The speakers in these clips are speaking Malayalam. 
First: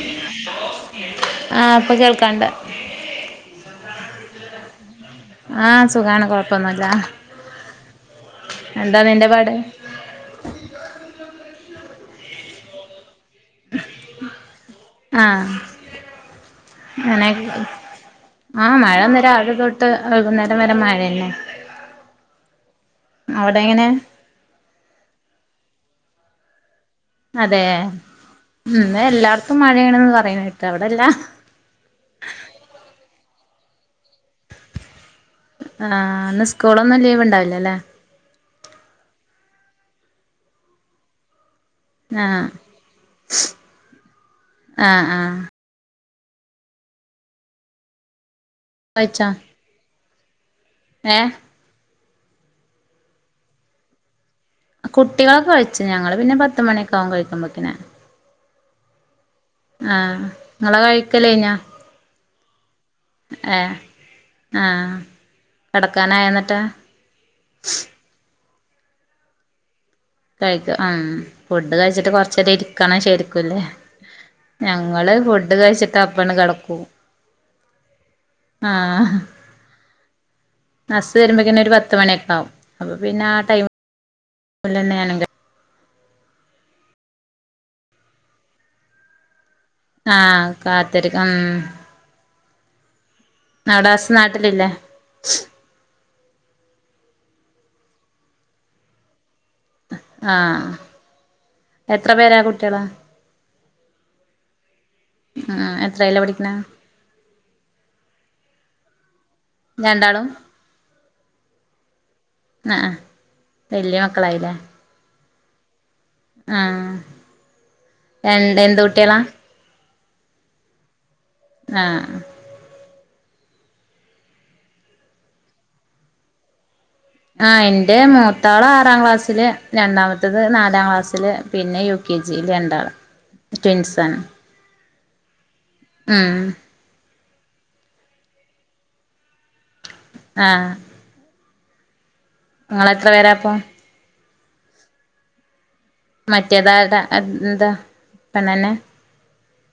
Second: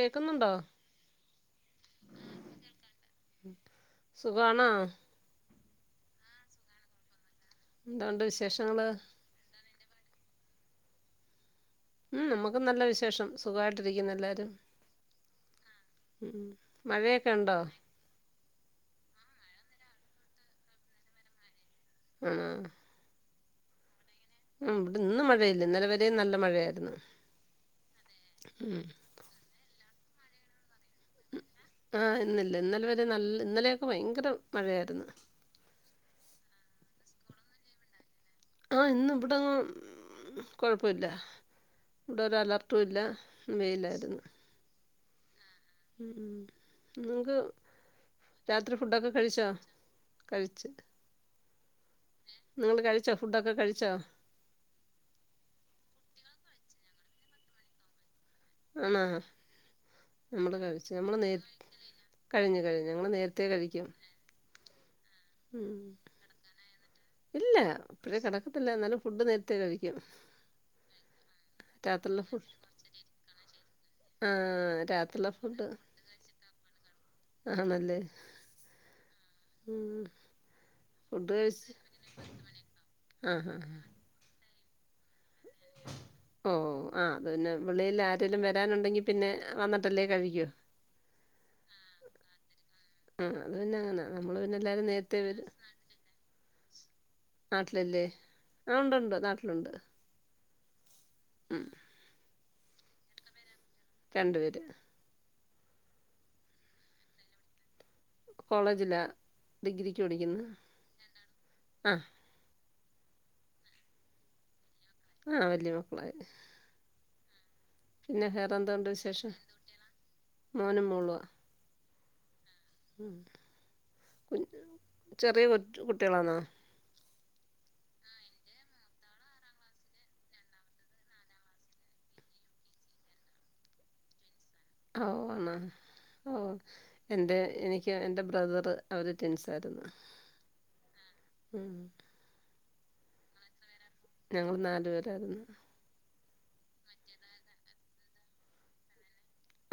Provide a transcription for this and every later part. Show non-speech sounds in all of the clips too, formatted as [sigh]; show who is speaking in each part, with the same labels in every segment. Speaker 1: കേക്കുന്നുണ്ടോ
Speaker 2: ആഹ് ഇപ്പൊ കേൾക്കുണ്ട്.
Speaker 1: സുഖമാണോ?
Speaker 2: ആഹ് സുഖാണ് കൊഴപ്പൊന്നുല്ല,
Speaker 1: എന്തുണ്ട് വിശേഷങ്ങള്
Speaker 2: എന്താ നിന്റെ പാട്.
Speaker 1: മം നമുക്ക് നല്ല വിശേഷം. സുഖായിട്ടിരിക്കുന്നു എല്ലാരും
Speaker 2: ആഹ്
Speaker 1: ഉം
Speaker 2: അങ്ങനെ
Speaker 1: മഴയൊക്കെ ഉണ്ടോ?
Speaker 2: ആഹ് മഴ ഇന്ന് രാവിലെ തൊട്ട് വൈകുന്നേരം വരെ മഴ തന്നെ.
Speaker 1: ഉം
Speaker 2: അവിടെ എങ്ങനെ?
Speaker 1: ഉം ഇവിടെ ഇന്ന് മഴയില്ല ഇന്നലെ വരെയും നല്ല മഴയായിരുന്നു.
Speaker 2: അതെ
Speaker 1: ഉം
Speaker 2: ഇന്ന് എല്ലായിടത്തും മഴയാണെന്ന് പറയുന്നു കേട്ട് അവിടെ ഇല്ല.
Speaker 1: ഉം ആഹ് ഇന്നില്ല ഇന്നലെ വരെയും നല്ല ഇന്നലെയൊക്കെ ഭയങ്കര മഴയായിരുന്നു.
Speaker 2: ആഹ് ഇന്ന് സ്കൂളൊന്നും ലീവ് ഉണ്ടാവില്ലല്ലേ?
Speaker 1: ആഹ് ഇന്ന് ഇവിടെ എങ്ങും ഏഹ് കൊഴപ്പമില്ല. ഇവിടെ ഒരു
Speaker 2: ആഹ്
Speaker 1: അലർട്ടും ഇല്ല വെയിലായിരുന്നു.
Speaker 2: ആഹ് ആഹ്
Speaker 1: ഉം നിങ്ങൾക്ക് രാത്രി ഫുഡ് ഒക്കെ കഴിച്ചോ? കഴിച്ച്
Speaker 2: ഏഹ്
Speaker 1: ഏഹ് നിങ്ങള് കഴിച്ചോ, ഫുഡ് ഒക്കെ കഴിച്ചോ?
Speaker 2: കുട്ടികളൊക്കെ കഴിച്ചു ഞങ്ങള് പിന്നെ പത്തു മണിയൊക്കെ ആക്കും കഴിക്കുമ്പത്തേന്.
Speaker 1: ആണോ,
Speaker 2: ആഹ്
Speaker 1: നമ്മള്
Speaker 2: നിങ്ങളെ
Speaker 1: കഴിച്ചു നമ്മള്
Speaker 2: കഴിക്കല് കഴിഞ്ഞോ
Speaker 1: നേരത്തെ. കഴിഞ്ഞു കഴിഞ്ഞു ഞങ്ങൾ നേരത്തെ
Speaker 2: ഏഹ്
Speaker 1: കഴിക്കും.
Speaker 2: ആഹ്
Speaker 1: ഉം.
Speaker 2: കിടക്കാനായോ എന്നിട്ട്.
Speaker 1: ഇല്ല ഇപ്പോഴേ കിടക്കത്തില്ല എന്നാലും ഫുഡ് നേരത്തെ കഴിക്കും.
Speaker 2: കഴിക്കും ആഹ് ഫുഡ് കഴിച്ചിട്ട്
Speaker 1: രാത്രിയിലെ
Speaker 2: കൊറച്ച് നേരം
Speaker 1: ഫുഡ്
Speaker 2: ഇരിക്കണം ശരിക്കുല്ലേ.
Speaker 1: ആ
Speaker 2: ഞങ്ങള് ഫുഡ് കഴിച്ചിട്ട് അപ്പം തന്നെ കിടക്കും.
Speaker 1: ആണല്ലേ ഉം.
Speaker 2: ഹസ്
Speaker 1: ഫുഡ്
Speaker 2: വരുമ്പത്തേന് ഒരു
Speaker 1: കഴിച്ച്
Speaker 2: പത്ത് മണിയൊക്കെ ആവും, അപ്പൊ പിന്നെ
Speaker 1: ആ
Speaker 2: ആഹ്
Speaker 1: ആ
Speaker 2: ടൈം
Speaker 1: ആ.
Speaker 2: പോലെ തന്നെയാണ്.
Speaker 1: ഓഹ് ആഹ് അത് പിന്നെ വെളിയിൽ ആരേലും വരാൻ ഉണ്ടെങ്കിൽ പിന്നെ വന്നി
Speaker 2: ആഹ് കാത്തിരിക്കും ഉം.
Speaker 1: ആഹ് അത് പിന്നെ
Speaker 2: അവിടെ
Speaker 1: അങ്ങനാ
Speaker 2: ഹസ്
Speaker 1: നമ്മള് പിന്നെ
Speaker 2: നാട്ടിലില്ലേ
Speaker 1: എല്ലാരും നേരത്തെ വരും. നാട്ടിലില്ലേ ആഹ് ഉണ്ട് ഉണ്ട് നാട്ടിലുണ്ട്.
Speaker 2: ആഹ്
Speaker 1: ഉം.
Speaker 2: എത്ര പേരെ കുട്ടികള്?
Speaker 1: രണ്ടുപേരെ.
Speaker 2: ആഹ് എത്രയിലാ പഠിക്കുന്നെ?
Speaker 1: കോളേജിലോ ഡിഗ്രിക്ക്
Speaker 2: രണ്ടാളും
Speaker 1: പഠിക്കുന്നു, രണ്ടാമത്തെ ആഹ്.
Speaker 2: ആഹ് ആഹ് വലിയ മക്കളായില്ലേ?
Speaker 1: ആഹ് വലിയതാ.
Speaker 2: ആഹ്
Speaker 1: പിന്നെ
Speaker 2: രണ്ട് എന്ത്
Speaker 1: വേറെന്തൊണ്ട്
Speaker 2: കുട്ടികളാ
Speaker 1: വിശേഷം. മോനും മോള്വ.
Speaker 2: ആഹാ.
Speaker 1: ചെറ്യേ കു കുട്ട്യേളാണോ.
Speaker 2: ആ എന്റെ മൂത്താള് ആറാം ക്ലാസ്സില്. രണ്ടാമത്തത് നാലാം ക്ലാസ്സില് പിന്നെ യു. കെ ജി യിൽ രണ്ടാള് ട്വിൻസാണ്.
Speaker 1: ഓ ആണ. ഓ
Speaker 2: ഉം
Speaker 1: എന്റെഎനിക്ക് എൻ്റെ ബ്രദറ്. അവര് തിന്സായിരുന്നു
Speaker 2: ആഹ്
Speaker 1: ഉം.
Speaker 2: ഇങ്ങളെത്ര പേരാ ഇപ്പം.
Speaker 1: ഞങ്ങള് നാലു പേരായിര്ന്ന്.
Speaker 2: മറ്റേ [unintelligible] താ എന്താ പെണ്ണന്നെ.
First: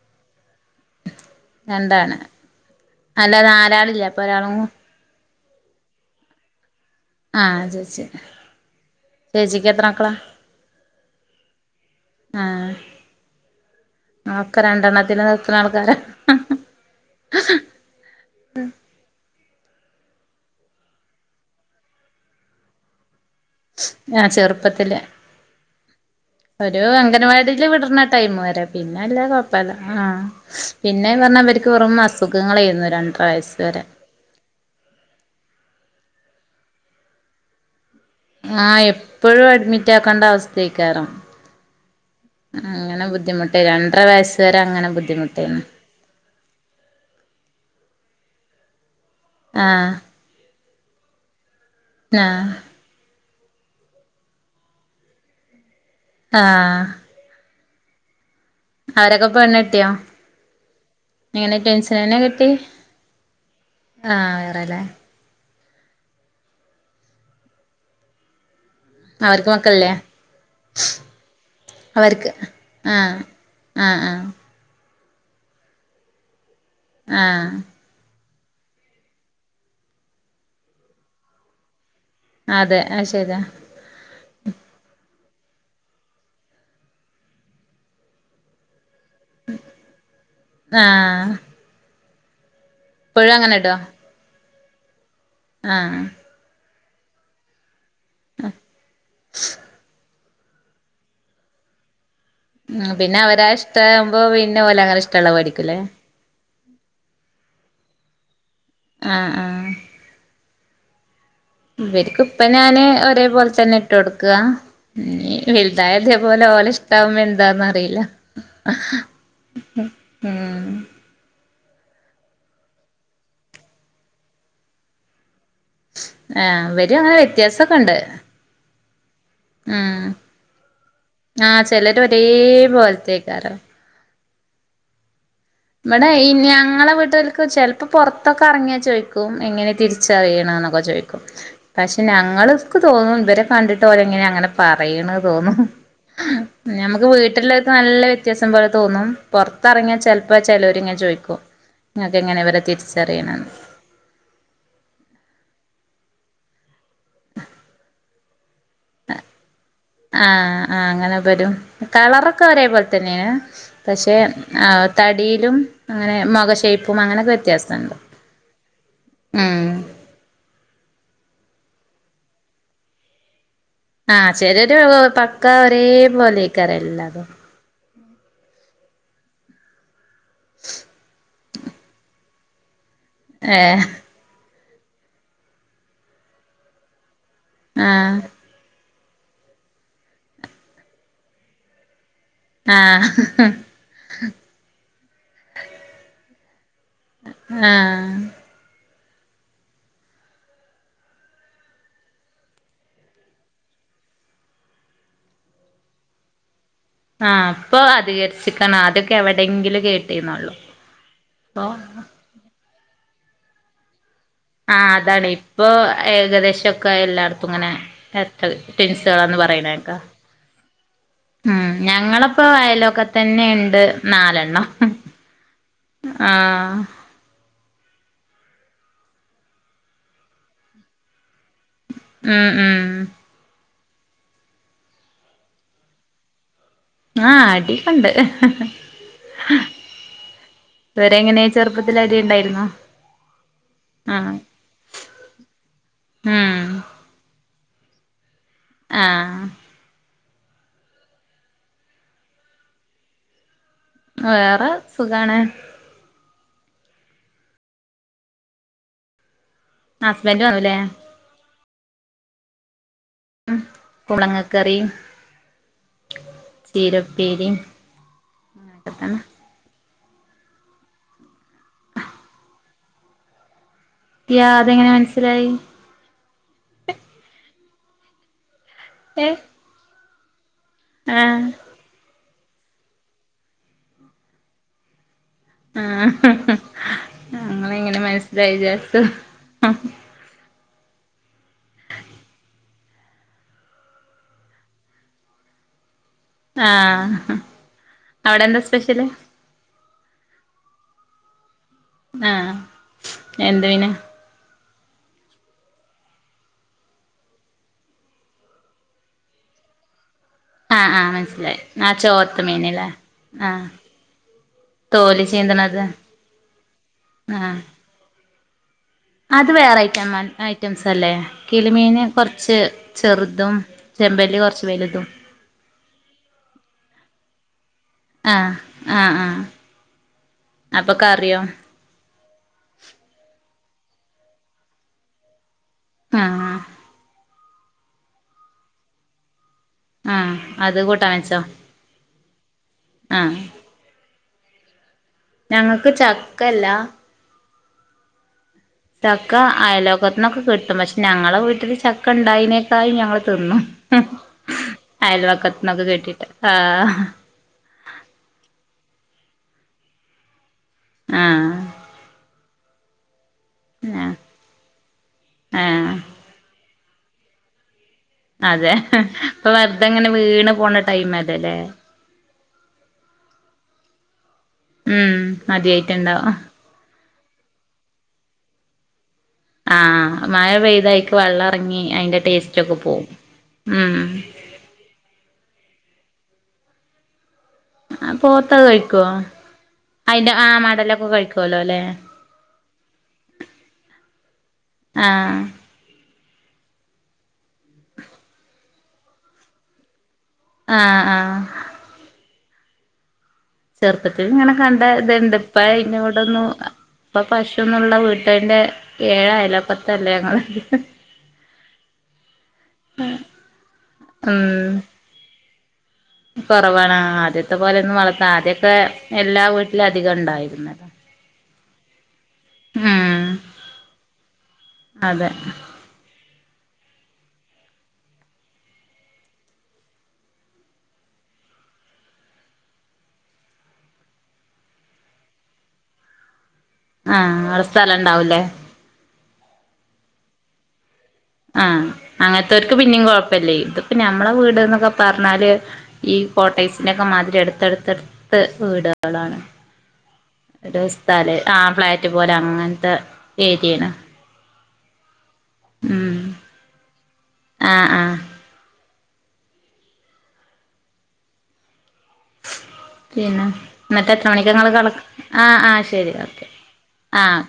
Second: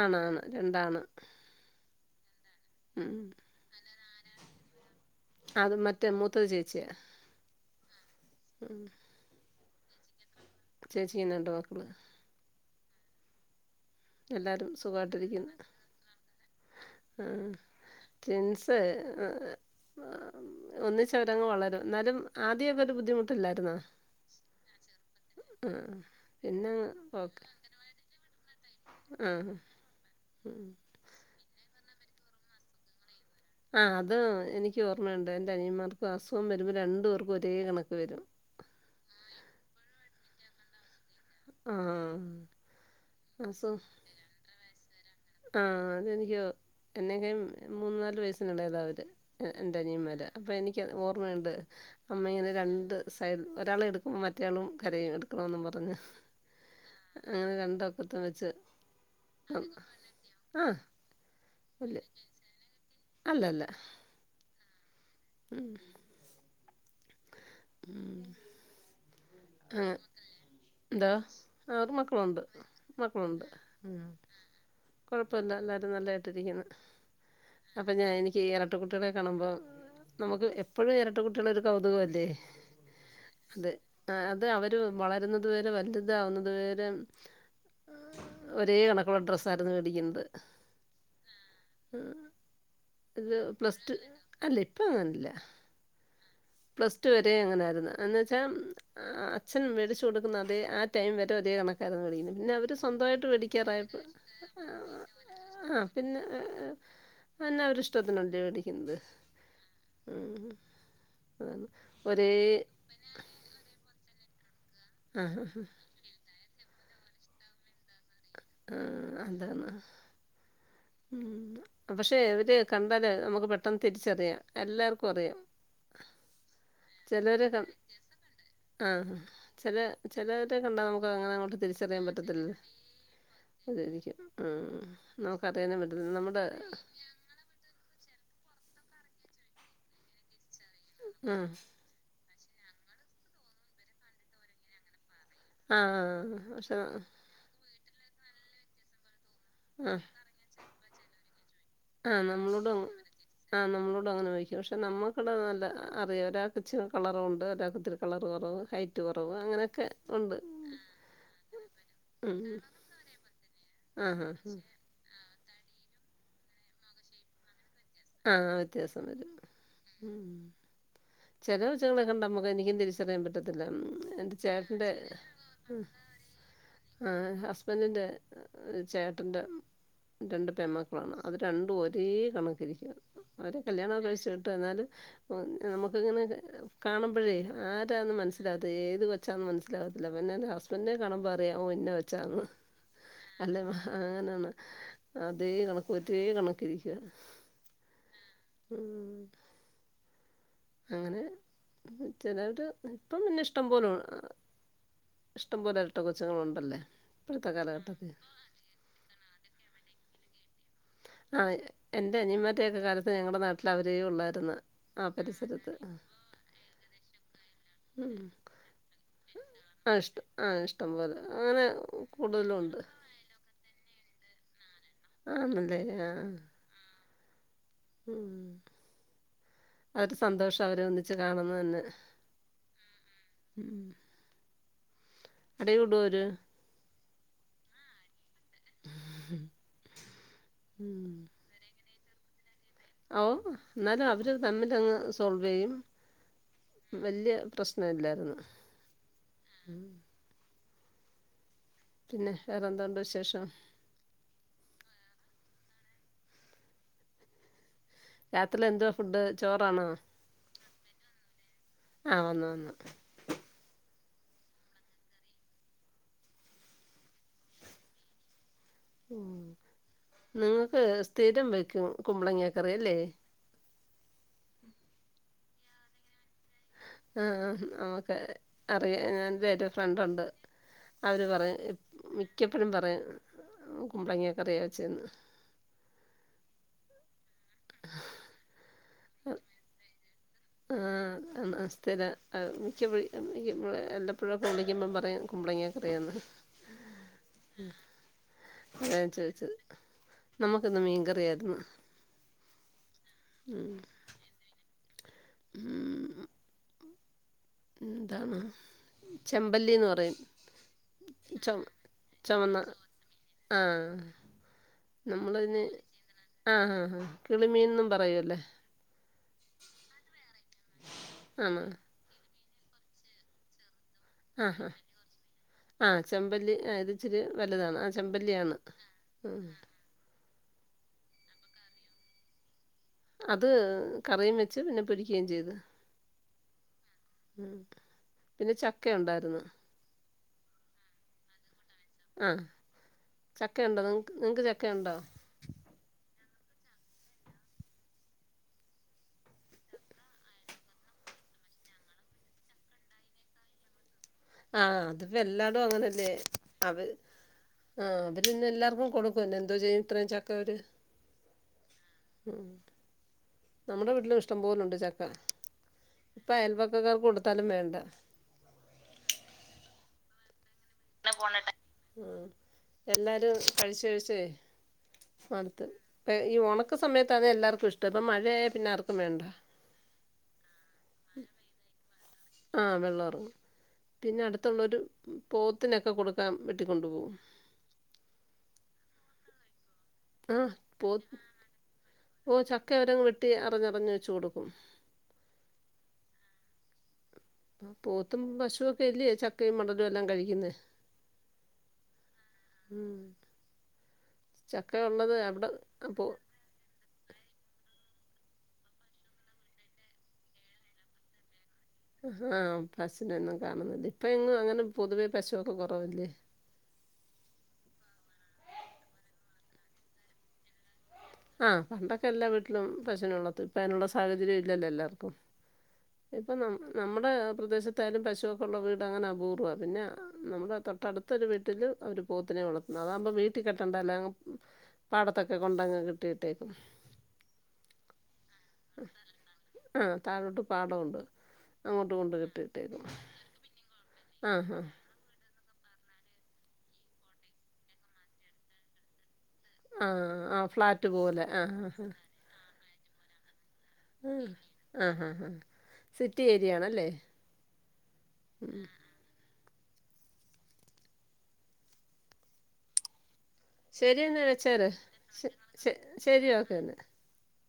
Speaker 1: ആണാണ് രണ്ടാണ്.
Speaker 2: രണ്ടാണ്.
Speaker 1: ഉം
Speaker 2: അല്ല നാലാളില്ലേ അപ്പൊ ഒരാളും
Speaker 1: അത് മറ്റേ മൂത്തത് ചേച്ചിയ.
Speaker 2: ആഹ് ചേച്ചി ചേച്ചിക്ക് എത്ര മക്കളാ.
Speaker 1: ചേച്ചിന്നണ്ട് മക്കള്.
Speaker 2: ആഹ് ആ ഒക്കെ
Speaker 1: എല്ലാവരും
Speaker 2: രണ്ടെണ്ണത്തി
Speaker 1: സുഖമായിട്ടിരിക്കുന്നു
Speaker 2: നിർത്ത്ണ ആൾക്കാരാ.
Speaker 1: ട്വിൻസ് ഒന്നിച്ചവരങ് വളരും. ഇന്നാലും ആദ്യകെ ഒരു ബുദ്ധിമുട്ട്.
Speaker 2: ആ ചെറുപ്പത്തില്.
Speaker 1: ആ. പിന്നെ
Speaker 2: ഒരു
Speaker 1: ഓക്കെ
Speaker 2: അംഗനവാടീല് വിടന്ന. ടൈം വര. പിന്നെ അല്ല
Speaker 1: ആ
Speaker 2: കൊഴപ്പല്ല. ആ പി.
Speaker 1: ഉം.
Speaker 2: പിന്നെന്ന് പറഞ്ഞാ ഇവർക്ക് വെറും അസുഖങ്ങളായിരുന്നു. രണ്ടര വയസ്സ്. വരെ
Speaker 1: ആഹ്. അത് എനിക്ക് ഓർമ്മയുണ്ട്. എന്റെ അനിയന്മാർക്കും അസുഖം വരുമ്പം രണ്ടു പേർക്കും ഒരേ കണക്ക് വരും.
Speaker 2: ആ എപ്പഴും അഡ്മിറ്റ് ആക്കേണ്ട അവസ്ഥത്തേയ്ക്കാരം.
Speaker 1: ആ
Speaker 2: അങ്ങനെ ബുദ്ധിമുട്ടെ രണ്ടര വയസ്സ വരെ അങ്ങനെ ബുദ്ധിമുട്ട്.
Speaker 1: ആ അതെനിക്കോ എന്നെക്ക മൂന്ന നാലു വയസ്സിനു എളേതാ അവര്. എൻ്റെ
Speaker 2: ആഹ്
Speaker 1: അനിയന്മാര. അപ്പോ എനിക്ക് ഓർമ്മയുണ്ട് അമ്മ
Speaker 2: ആഹ്
Speaker 1: ഇങ്ങനെ രണ്ട്. സൈൽ ഒരാളെ എടുക്കുമ്പോ മറ്റയാളും കരയും. എടുക്ക്ണോന്നും പറഞ്ഞ്.
Speaker 2: ആഹാ.
Speaker 1: അങ്ങനെ രണ്ട് ഒക്കത്തും വെച്ച്.
Speaker 2: അവരൊക്കെ പെണ്ണ് എട്ട്യോ
Speaker 1: ആഹ്
Speaker 2: എങ്ങനെ ട്ടെൻസന്നെ കെട്ട്യെ.
Speaker 1: ഇലല്ല.
Speaker 2: ആ വേറെലെ.
Speaker 1: ഉം ഉം
Speaker 2: അവർക്ക് മക്കള്ല്ലെ.
Speaker 1: എന്താ ആറ്
Speaker 2: അവർക്ക്
Speaker 1: മക്കളുണ്ട്
Speaker 2: ആഹ്
Speaker 1: മക്കളുണ്ട്.
Speaker 2: ആഹ് ആഹ്
Speaker 1: കൊഴപ്പില്ല എല്ലാരും നല്ലായിട്ടിരിക്കുന്നു.
Speaker 2: ആഹ്.
Speaker 1: അപ്പം ഞാൻ എനിക്ക് എരട്ട കുട്ട്യെളെ കാണുമ്പോ. നമുക്ക് എപ്പഴും എരട്ട കുട്ടികള് ഒരു കൗതുകം അല്ലേ.
Speaker 2: അതെ ആ ശരിയ.
Speaker 1: അത് അത് അവര് വളരുന്നതു വരെ വലുതാവുന്നതു വരെ. ഒരേ കണക്ക. ഡ്രസ് ആര്ത് ആര്ത് വേണ്ടി ക്കുന്നത്.
Speaker 2: ആഹ് ഇപ്പഴും
Speaker 1: ഇത്
Speaker 2: അങ്ങനെ
Speaker 1: പ്ലസ്
Speaker 2: ഇടോ
Speaker 1: ടു അല്ല ഇപ്പ അങ്ങല്ല.
Speaker 2: ആഹ്
Speaker 1: പ്ലസ് ടു വരെയും അങ്ങനെയായിരുന്ന് എന്ന് വെച്ചാ അച്ഛൻ മേടിച്ച് കൊടു ക്കുന്ന അതേ ആ ടൈം വരെ ഒരേ കണ [unintelligible] പിന്നെ അവര്
Speaker 2: ഉം പിന്നെ
Speaker 1: സ്വന്തായിട്ട്
Speaker 2: അവരാ
Speaker 1: മേടിക്കാറായപ്പോ
Speaker 2: ഇഷ്ടാവുമ്പോ പിന്നെ ഓല് അങ്ങനെ ഇഷ്ടള്ള വേടിക്കൂലേ
Speaker 1: ആഹ് പിന്നെ ഏഹ് പിന്നെ അവരടെ ഇഷ്ടത്തിന് അല്ലേ മേടിക്കുന്നത്
Speaker 2: ആഹ് ആഹ്
Speaker 1: ഉം അതാണ്
Speaker 2: ഇവർക്ക്
Speaker 1: ഒരേ
Speaker 2: ഇപ്പോ ഞാന് ഒരേ പോൽത്തെന്നെ ഇട്ടൊടുക്ക
Speaker 1: ആ
Speaker 2: ഇനി
Speaker 1: ആ
Speaker 2: വലുതായ ഇതേപോലെ ഓലെ ഇഷ്ടാവുമ്പോ എന്താന്ന് അറിയില്ല
Speaker 1: ആഹ് അതാണ്
Speaker 2: ഉം
Speaker 1: ഉം പക്ഷേ ഇവര് കണ്ടാലേ നമുക്ക് പെട്ടെന്ന് തിരിച്ചറിയാം എല്ലാർക്കും അറിയാം
Speaker 2: ആഹ് അവരും അങ്ങനെ
Speaker 1: ചിലരെ ക
Speaker 2: വ്യത്യാസൊക്കെ ഉണ്ട്
Speaker 1: ആഹ് ചെല
Speaker 2: ഉം
Speaker 1: ചെലവരെ കണ്ടാ നമുക്ക് അങ്ങനെ അങ്ങോട്ട് തിരിച്ചറിയാൻ പറ്റത്തില്ലല്ലോ
Speaker 2: പോൽത്തെ [unintelligible]
Speaker 1: അതായിരിക്കും ആഹ് നമ്മുക്ക് അതന്നെ
Speaker 2: ഇവടെ ഈ ഞങ്ങളെ വീട്ടുകാര്ക് ചെല പ്പോ പുറത്തൊക്കെ ഇറങ്ങിയാ ചോയിക്കും എങ്ങനെയാ തിരിച്ചറിയണന്നൊക്കെ ചോയിക്കും
Speaker 1: ആഹ്
Speaker 2: പക്ഷേ ഞങ്ങളക്ക് തോന്നും ഇവരെ കണ്ടിട്ട് ഓര് എങ്ങനെ അങ്ങനെ പറയണ തോന്നും
Speaker 1: ആഹ് പക്ഷെ
Speaker 2: ഞമക്ക് വീട്ടിലെ പല്ല വ്യത്യാസം പോലെ തോന്നും പുറത്തറങ്ങിയാ
Speaker 1: ആഹ്
Speaker 2: ചെലപ്പോ ചിലവര് ഇങ്ങനെ ചോദിക്കും
Speaker 1: ആഹ് നമ്മളോട് ആഹ് നമ്മളോട് അങ്ങനെ ചോദിക്കും പക്ഷേ നമ്മക്കിവിടെ നല്ല അറിയാം ഒരാൾക്ക് ഇച്ചിരി കളറുണ്ട് ഒരാൾക്ക് ഇത്തിരി കളർ കുറവ് ഹൈ കുറവ് അങ്ങനൊക്കെ
Speaker 2: ആഹ് ആഹ് അങ്ങനെ വരും
Speaker 1: ഉം
Speaker 2: കളറൊക്കെ ഒരേ പോലെ തന്നെയാ പക്ഷേ
Speaker 1: ആഹ് ആഹ്
Speaker 2: തടിയിലും അങ്ങനെ മുഖം ഷേപ്പും അങ്ങനെയൊക്കെ വ്യത്യാസണ്ട്‌
Speaker 1: ആഹ് വ്യത്യാസം വരും ഉം ചെല കൊച്ചുങ്ങളെകണ്ടാ നമ്മുക്ക് എനിക്കും തിരിച്ചറിയാൻ പറ്റത്തില്ല
Speaker 2: ആഹ്
Speaker 1: എന്റെ
Speaker 2: ചെലര്
Speaker 1: ചേട്ടന്റെ
Speaker 2: പക്കാ ഒരേ പോലെയ്ക്കാരം എല്ലാതും
Speaker 1: ആഹ് ഹസ്ബൻഡിന്റെ ചേട്ടൻ്റെ രണ്ട് പെൺമക്കളാണ് അത് രണ്ടും ഒരേ കണക്കിരിക്കും അവരെ
Speaker 2: ഏഹ്
Speaker 1: കല്യാണോക്കെ കഴിച്ച് വിട്ടു എന്നാലും നമുക്കിങ്ങനെ കാണുമ്പഴേ ആരാന്ന്
Speaker 2: ആഹ്
Speaker 1: മൻസ് ല അതേത് കൊച്ചാന്ന് മനസ്സിലാകത്തില്ല പിന്നെ അതിന്റെ ഹസ്ബൻഡിനെ കാണുമ്പോ അറിയാം ഓ ഇന്ന കൊച്ചാന്ന്
Speaker 2: ആഹ്
Speaker 1: അല്ല അങ്ങനെയാണ് അതേ കണക്ക്‌ ഒരേ കണക്കിരിക്കുവാ
Speaker 2: ആഹ്
Speaker 1: ഉം അങ്ങനെ ചെലവര് ഇപ്പം പിന്നെ ഇഷ്ടം പോലും ഇഷ്ടം പോലെ ഇരട്ട കൊച്ചുങ്ങള് ഉണ്ടല്ലേ
Speaker 2: ആഹ് ഇപ്പോ അധികരിച്ചിക്കണ് അദ്യക്കെ എവിടെയങ്കിലും കേട്ടിരുന്നൊള്ളു
Speaker 1: ആഹ് എന്റെ അനിയന്മാരടെക്കെ കാലത്ത് ഞങ്ങടെ നാട്ടില് അവരെ ഉള്ളായിരുന്നു
Speaker 2: ആഹ്
Speaker 1: ആ
Speaker 2: അതാണ് ഇപ്പോ
Speaker 1: പരിസരത്ത്
Speaker 2: ഏകദേശൊക്കെ എല്ലായിടത്തും ഇങ്ങനെ
Speaker 1: ഉം.
Speaker 2: എര് ട്ടൽ റ്റിൻസാന്ന്
Speaker 1: ആ
Speaker 2: പറയണേക്കാ
Speaker 1: ഇഷ്ടം ആ ഇഷ്ടം പോലെ അങ്ങനെ
Speaker 2: ഉം ഞങ്ങളിപ്പോ
Speaker 1: കൂടുതലുണ്ട്
Speaker 2: അയലോക്ക തന്നെണ്ട് നാലെണ്ണം
Speaker 1: [unintelligible]
Speaker 2: ആഹ്
Speaker 1: ഉം അതു സന്തോഷാ അവരെ ഒന്നിച്ച് കാണന്ന് തന്നെ
Speaker 2: ഉം ഉം
Speaker 1: ഉം അടി കൂടോ അവര്
Speaker 2: ആഹ് അടിയെക്കൊണ്ട് ഇവരെങ്ങനെ ചെറുപ്പത്തില് അടി ഉണ്ടായിരുന്നോ
Speaker 1: ഔ എന്നാലും അവര് തമ്മിലങ്ങ് സോൾവ് ചെയ്യും
Speaker 2: ഉം
Speaker 1: വല്യ പ്രശ്നമില്ലായിരുന്നു
Speaker 2: ആഹ്
Speaker 1: ഉം പിന്നെ വേറെന്ത്ണ്ട് വിശേഷം
Speaker 2: വേറെ സുഖാണ്
Speaker 1: രാത്രി എന്തോ ഫുഡ് ചോറാണോ
Speaker 2: ഹസ്ബൻഡ് വന്നൂല്ലേ
Speaker 1: ആഹ് വന്നു വന്നു
Speaker 2: ഉം കുബളങ്ങ കറി ചീര ഉപ്പേരിയും അതെക്കെ തന്നെ
Speaker 1: ഉം. നിങ്ങൾക്ക് സ്ഥിരം വയ്ക്കും കുമ്പളങ്ങേക്കറി അല്ലേ
Speaker 2: ത്യാ അതെങ്ങനെ മനസ്സിലായി
Speaker 1: ആഹ് ഓക്കെ അറിയാ
Speaker 2: ഏഹ്
Speaker 1: എന്റെ ഒരു ഫ്രണ്ട് ഉണ്ട് അവര്
Speaker 2: ആഹ്
Speaker 1: പറയും മിക്കപ്പോഴും പറയും കുമ്പളങ്ങ കറിയാ വെച്ചെന്ന്
Speaker 2: ഇങ്ങളെ എങ്ങന്നെ മനസ്സിലായി വിചാരിച്ച്
Speaker 1: ആഹ് ആഹ് സ്ഥിര മിക്ക എല്ലപ്പോഴും വിളിക്കുമ്പം പറയും കുമ്പളങ്ങൊക്കറിയാന്ന്
Speaker 2: ആഹ് അവിടെ എന്താ
Speaker 1: അതാ
Speaker 2: സ്പെഷ്യല്
Speaker 1: ഞാൻ ചോയിച്ചത് നമുക്ക് ഇന്ന് മീൻകറിയായിരുന്നു
Speaker 2: ആഹ് എന്ത്
Speaker 1: ഉം
Speaker 2: മീന
Speaker 1: ഉം എന്താണ് ചെമ്പല്ലിന്ന് പറയും
Speaker 2: ആഹ് ആഹ്
Speaker 1: ചൊ
Speaker 2: മനസ്സിലായി ആ ചോത്ത
Speaker 1: ചുമന്ന
Speaker 2: മീന്ല്ലേ ആഹ് തോല്
Speaker 1: നമ്മളതിന്
Speaker 2: ചീന്തണത്
Speaker 1: ആഹ് ആഹ് ആഹ് കിളിമീൻന്നും പറയൂല്ലേ
Speaker 2: അത് വേറെ ഐറ്റം ഐറ്റംസ്ല്ലേ
Speaker 1: ആണോ
Speaker 2: കിളിമീന് കൊറച്ച് ചെറുതും ചെമ്പല്ലി
Speaker 1: ആഹ് ആഹ്
Speaker 2: കുറച്ച് വെലുതും
Speaker 1: ആ ചെമ്പല്ലി ആ ഇത് ഇച്ചിരി വലുതാണ് ആ
Speaker 2: ആഹ്
Speaker 1: ചെമ്പല്ലിയാണ്
Speaker 2: ആഹ് ആഹ്
Speaker 1: ഉം
Speaker 2: അപ്പൊ കറിയോ
Speaker 1: അത് കറിയും വെച്ച് പിന്നെ പൊരിക്കുകയും ചെയ്ത്
Speaker 2: ആഹ്
Speaker 1: ഉം പിന്നെ ചക്ക ഉണ്ടായിരുന്നു
Speaker 2: ആ അത് കൂട്ടാൻ വച്ചോ
Speaker 1: ആഹ്
Speaker 2: ആഹ്
Speaker 1: ചക്ക ഉണ്ടോ നിങ്ങക്ക് നിങ്ങൾക്ക് ചക്ക ഉണ്ടോ
Speaker 2: ഞങ്ങക്ക് ചക്കല്ലാ ചക്ക അയിലോകത്താനൊക്കെ കിട്ടും പക്ഷേ ഞങ്ങളെ വീട്ടില് ചക്ക ഇണ്ടായിതിനേക്കായി ഞങ്ങള് തിന്നു
Speaker 1: ആഹ് അതിപ്പോ എല്ലാടും അങ്ങനെല്ലേ അത്
Speaker 2: ആഹ്
Speaker 1: ആ അവരിന്ന് എല്ലാർക്കും കൊടുക്കും പിന്നെ എന്തോ ചെയ്യും ഇത്രയും ചക്ക അവര്
Speaker 2: ആഹ്
Speaker 1: ഉം നമ്മുടെ
Speaker 2: ആഹ്
Speaker 1: വീട്ടിലും ഇഷ്ടം പോലുണ്ട് ചക്ക
Speaker 2: ആഹ്
Speaker 1: ഇപ്പ അയൽവക്കക്കാർക്ക് കൊടുത്താലും വേണ്ട
Speaker 2: അതെ ഇപ്പൊ വെറുതെങ്ങനെ വീണ് പോണ ടൈം അല്ലല്ലേ
Speaker 1: ആഹ് എല്ലാവരും കഴിച്ച് കഴിച്ചേ
Speaker 2: ഉം
Speaker 1: മടുത്ത്
Speaker 2: മതിയായിട്ടുണ്ടാവും
Speaker 1: ഈ ഓണക്ക ഒക്ക സമയത്താണ് എല്ലാവർക്കും ഇഷ്ടം ഇപ്പം മഴയ പിന്നെ ആർക്കും വേണ്ട
Speaker 2: ആഹ് മഴ പെയ്തായിക്ക് വെള്ളം എറങ്ങി അയിന്റെ ടേസ്റ്റ് ഒക്കെ പോവും ഉം
Speaker 1: ത്തള്ളൊരു പോത്തിനൊക്കെ കൊടുക്കാൻ വെട്ടിക്കൊണ്ടു പോകും
Speaker 2: ആഹ് പോത്തൊക്കെ കഴിക്കുവോ
Speaker 1: ആഹ് പോത്ത്
Speaker 2: ല്ലേ
Speaker 1: ഓഹ് ചക്കവരെങ്ങ് വെട്ടി അറിഞ്ഞറിഞ്ഞ് വെച്ച് കൊടുക്കും
Speaker 2: ആഹ്
Speaker 1: ആഹ് പോത്തും പശുവൊക്കെ അല്ലേ ചക്കയും മടലും എല്ലാം കഴിക്കുന്നത്
Speaker 2: ആഹ് ആഹ്
Speaker 1: ഉം
Speaker 2: ചെറുപ്പത്തില്ങ്ങനെ കണ്ട
Speaker 1: ചക്ക ഉള്ളത്
Speaker 2: ഇത്ണ്ട്
Speaker 1: അവിടെ അപ്പോ
Speaker 2: ഇപ്പയിനൊടൊന്നും അ ഇപ്പം പശൊവൊന്നുള്ള വീട്ടാന്റെ ഏഴയലോക്കെത്തെല്ല ഞങ്ങള്
Speaker 1: ഹാഹ് പശൂനൊന്നും കാണുന്നില്ല ഇപ്പഴെങ്ങും
Speaker 2: ഉം
Speaker 1: അങ്ങനെ പൊതുവെ പശുവൊക്കെ കൊറവല്ലേ?
Speaker 2: കൊറവാണ് ആ ആദ്യത്തെ പോലൊന്നും വളർത്ത ആദ്യക്കെ എല്ലാ വീട്ട്ലും അധികണ്ടായിര്ന്ന്
Speaker 1: ആഹ് പണ്ടൊക്കെല്ലാ വീട്ട്ലും
Speaker 2: ഉം
Speaker 1: പശൂനെ വളത്തും ഇപ്പയ്നുള്ള സാഹചര്യവില്ലല്ലോ എല്ലാർക്കും
Speaker 2: അതെ
Speaker 1: ഇപ്പം ന നമ്മുടെ പ്രദേശത്തായാലും പശുവൊക്കെ ഒള്ള വീട് അങ്ങനെ അപൂർവ്വ പിന്നെ നമ്മുടെ തൊട്ടടുത്തൊരു വീട്ടില് അവര് പോത്തിനെ വളർത്തുന്നു അതാവുമ്പോ വീട്ടി കെട്ടണ്ടല്ലോ അങ്ങ് പാടത്തൊക്കെ കൊണ്ടങ്ങ് കെട്ടിയിട്ടേക്കും
Speaker 2: ആഹ് ആടെ സ്ഥലണ്ടാവുല്ലേ?
Speaker 1: ആഹ് താഴോട്ട് പാടൊവൊണ്ട്
Speaker 2: ആഹ് അങ്ങനത്തോൽക്ക് പിന്നിം കൊഴപ്പെല്ലേ ഇത്പ്പ ഞമ്മളെ
Speaker 1: ആ ഹാ
Speaker 2: വീട്ന്നൊക്കെ പ പർഞ്ഞാല് ഈ കോട്ടൈസിന്റെക്കെ മാതിരി എടുത്തെടുത്തെടുത്ത് വീട്കളാണ്
Speaker 1: ആ ആ
Speaker 2: ഒരു
Speaker 1: ഫ്ലാറ്റ് പോലെ
Speaker 2: സ്ഥല്
Speaker 1: ആ ഹാ
Speaker 2: ആഹ് ഫ്ലാറ്റ് പോലെ അങ്ങൻത്തെ ഏരിയേണ്
Speaker 1: ആഹ് ഹാഹ് ഹാഹ് സിറ്റി ഏരിയാണല്ലേ?
Speaker 2: ആഹ് ആഹ്
Speaker 1: ഉം
Speaker 2: പിന്നെ
Speaker 1: ശരി
Speaker 2: ഇന്നിട്ടെത്ര
Speaker 1: എന്നാൽ വെച്ചേര്
Speaker 2: മണിക്കങ്ങെള് കടക്ക
Speaker 1: ശ-
Speaker 2: ആഹ്
Speaker 1: ശ-
Speaker 2: ആഹ് ശരി എന്നാ
Speaker 1: ഓക്കെ എന്നാൽ
Speaker 2: ആഹ്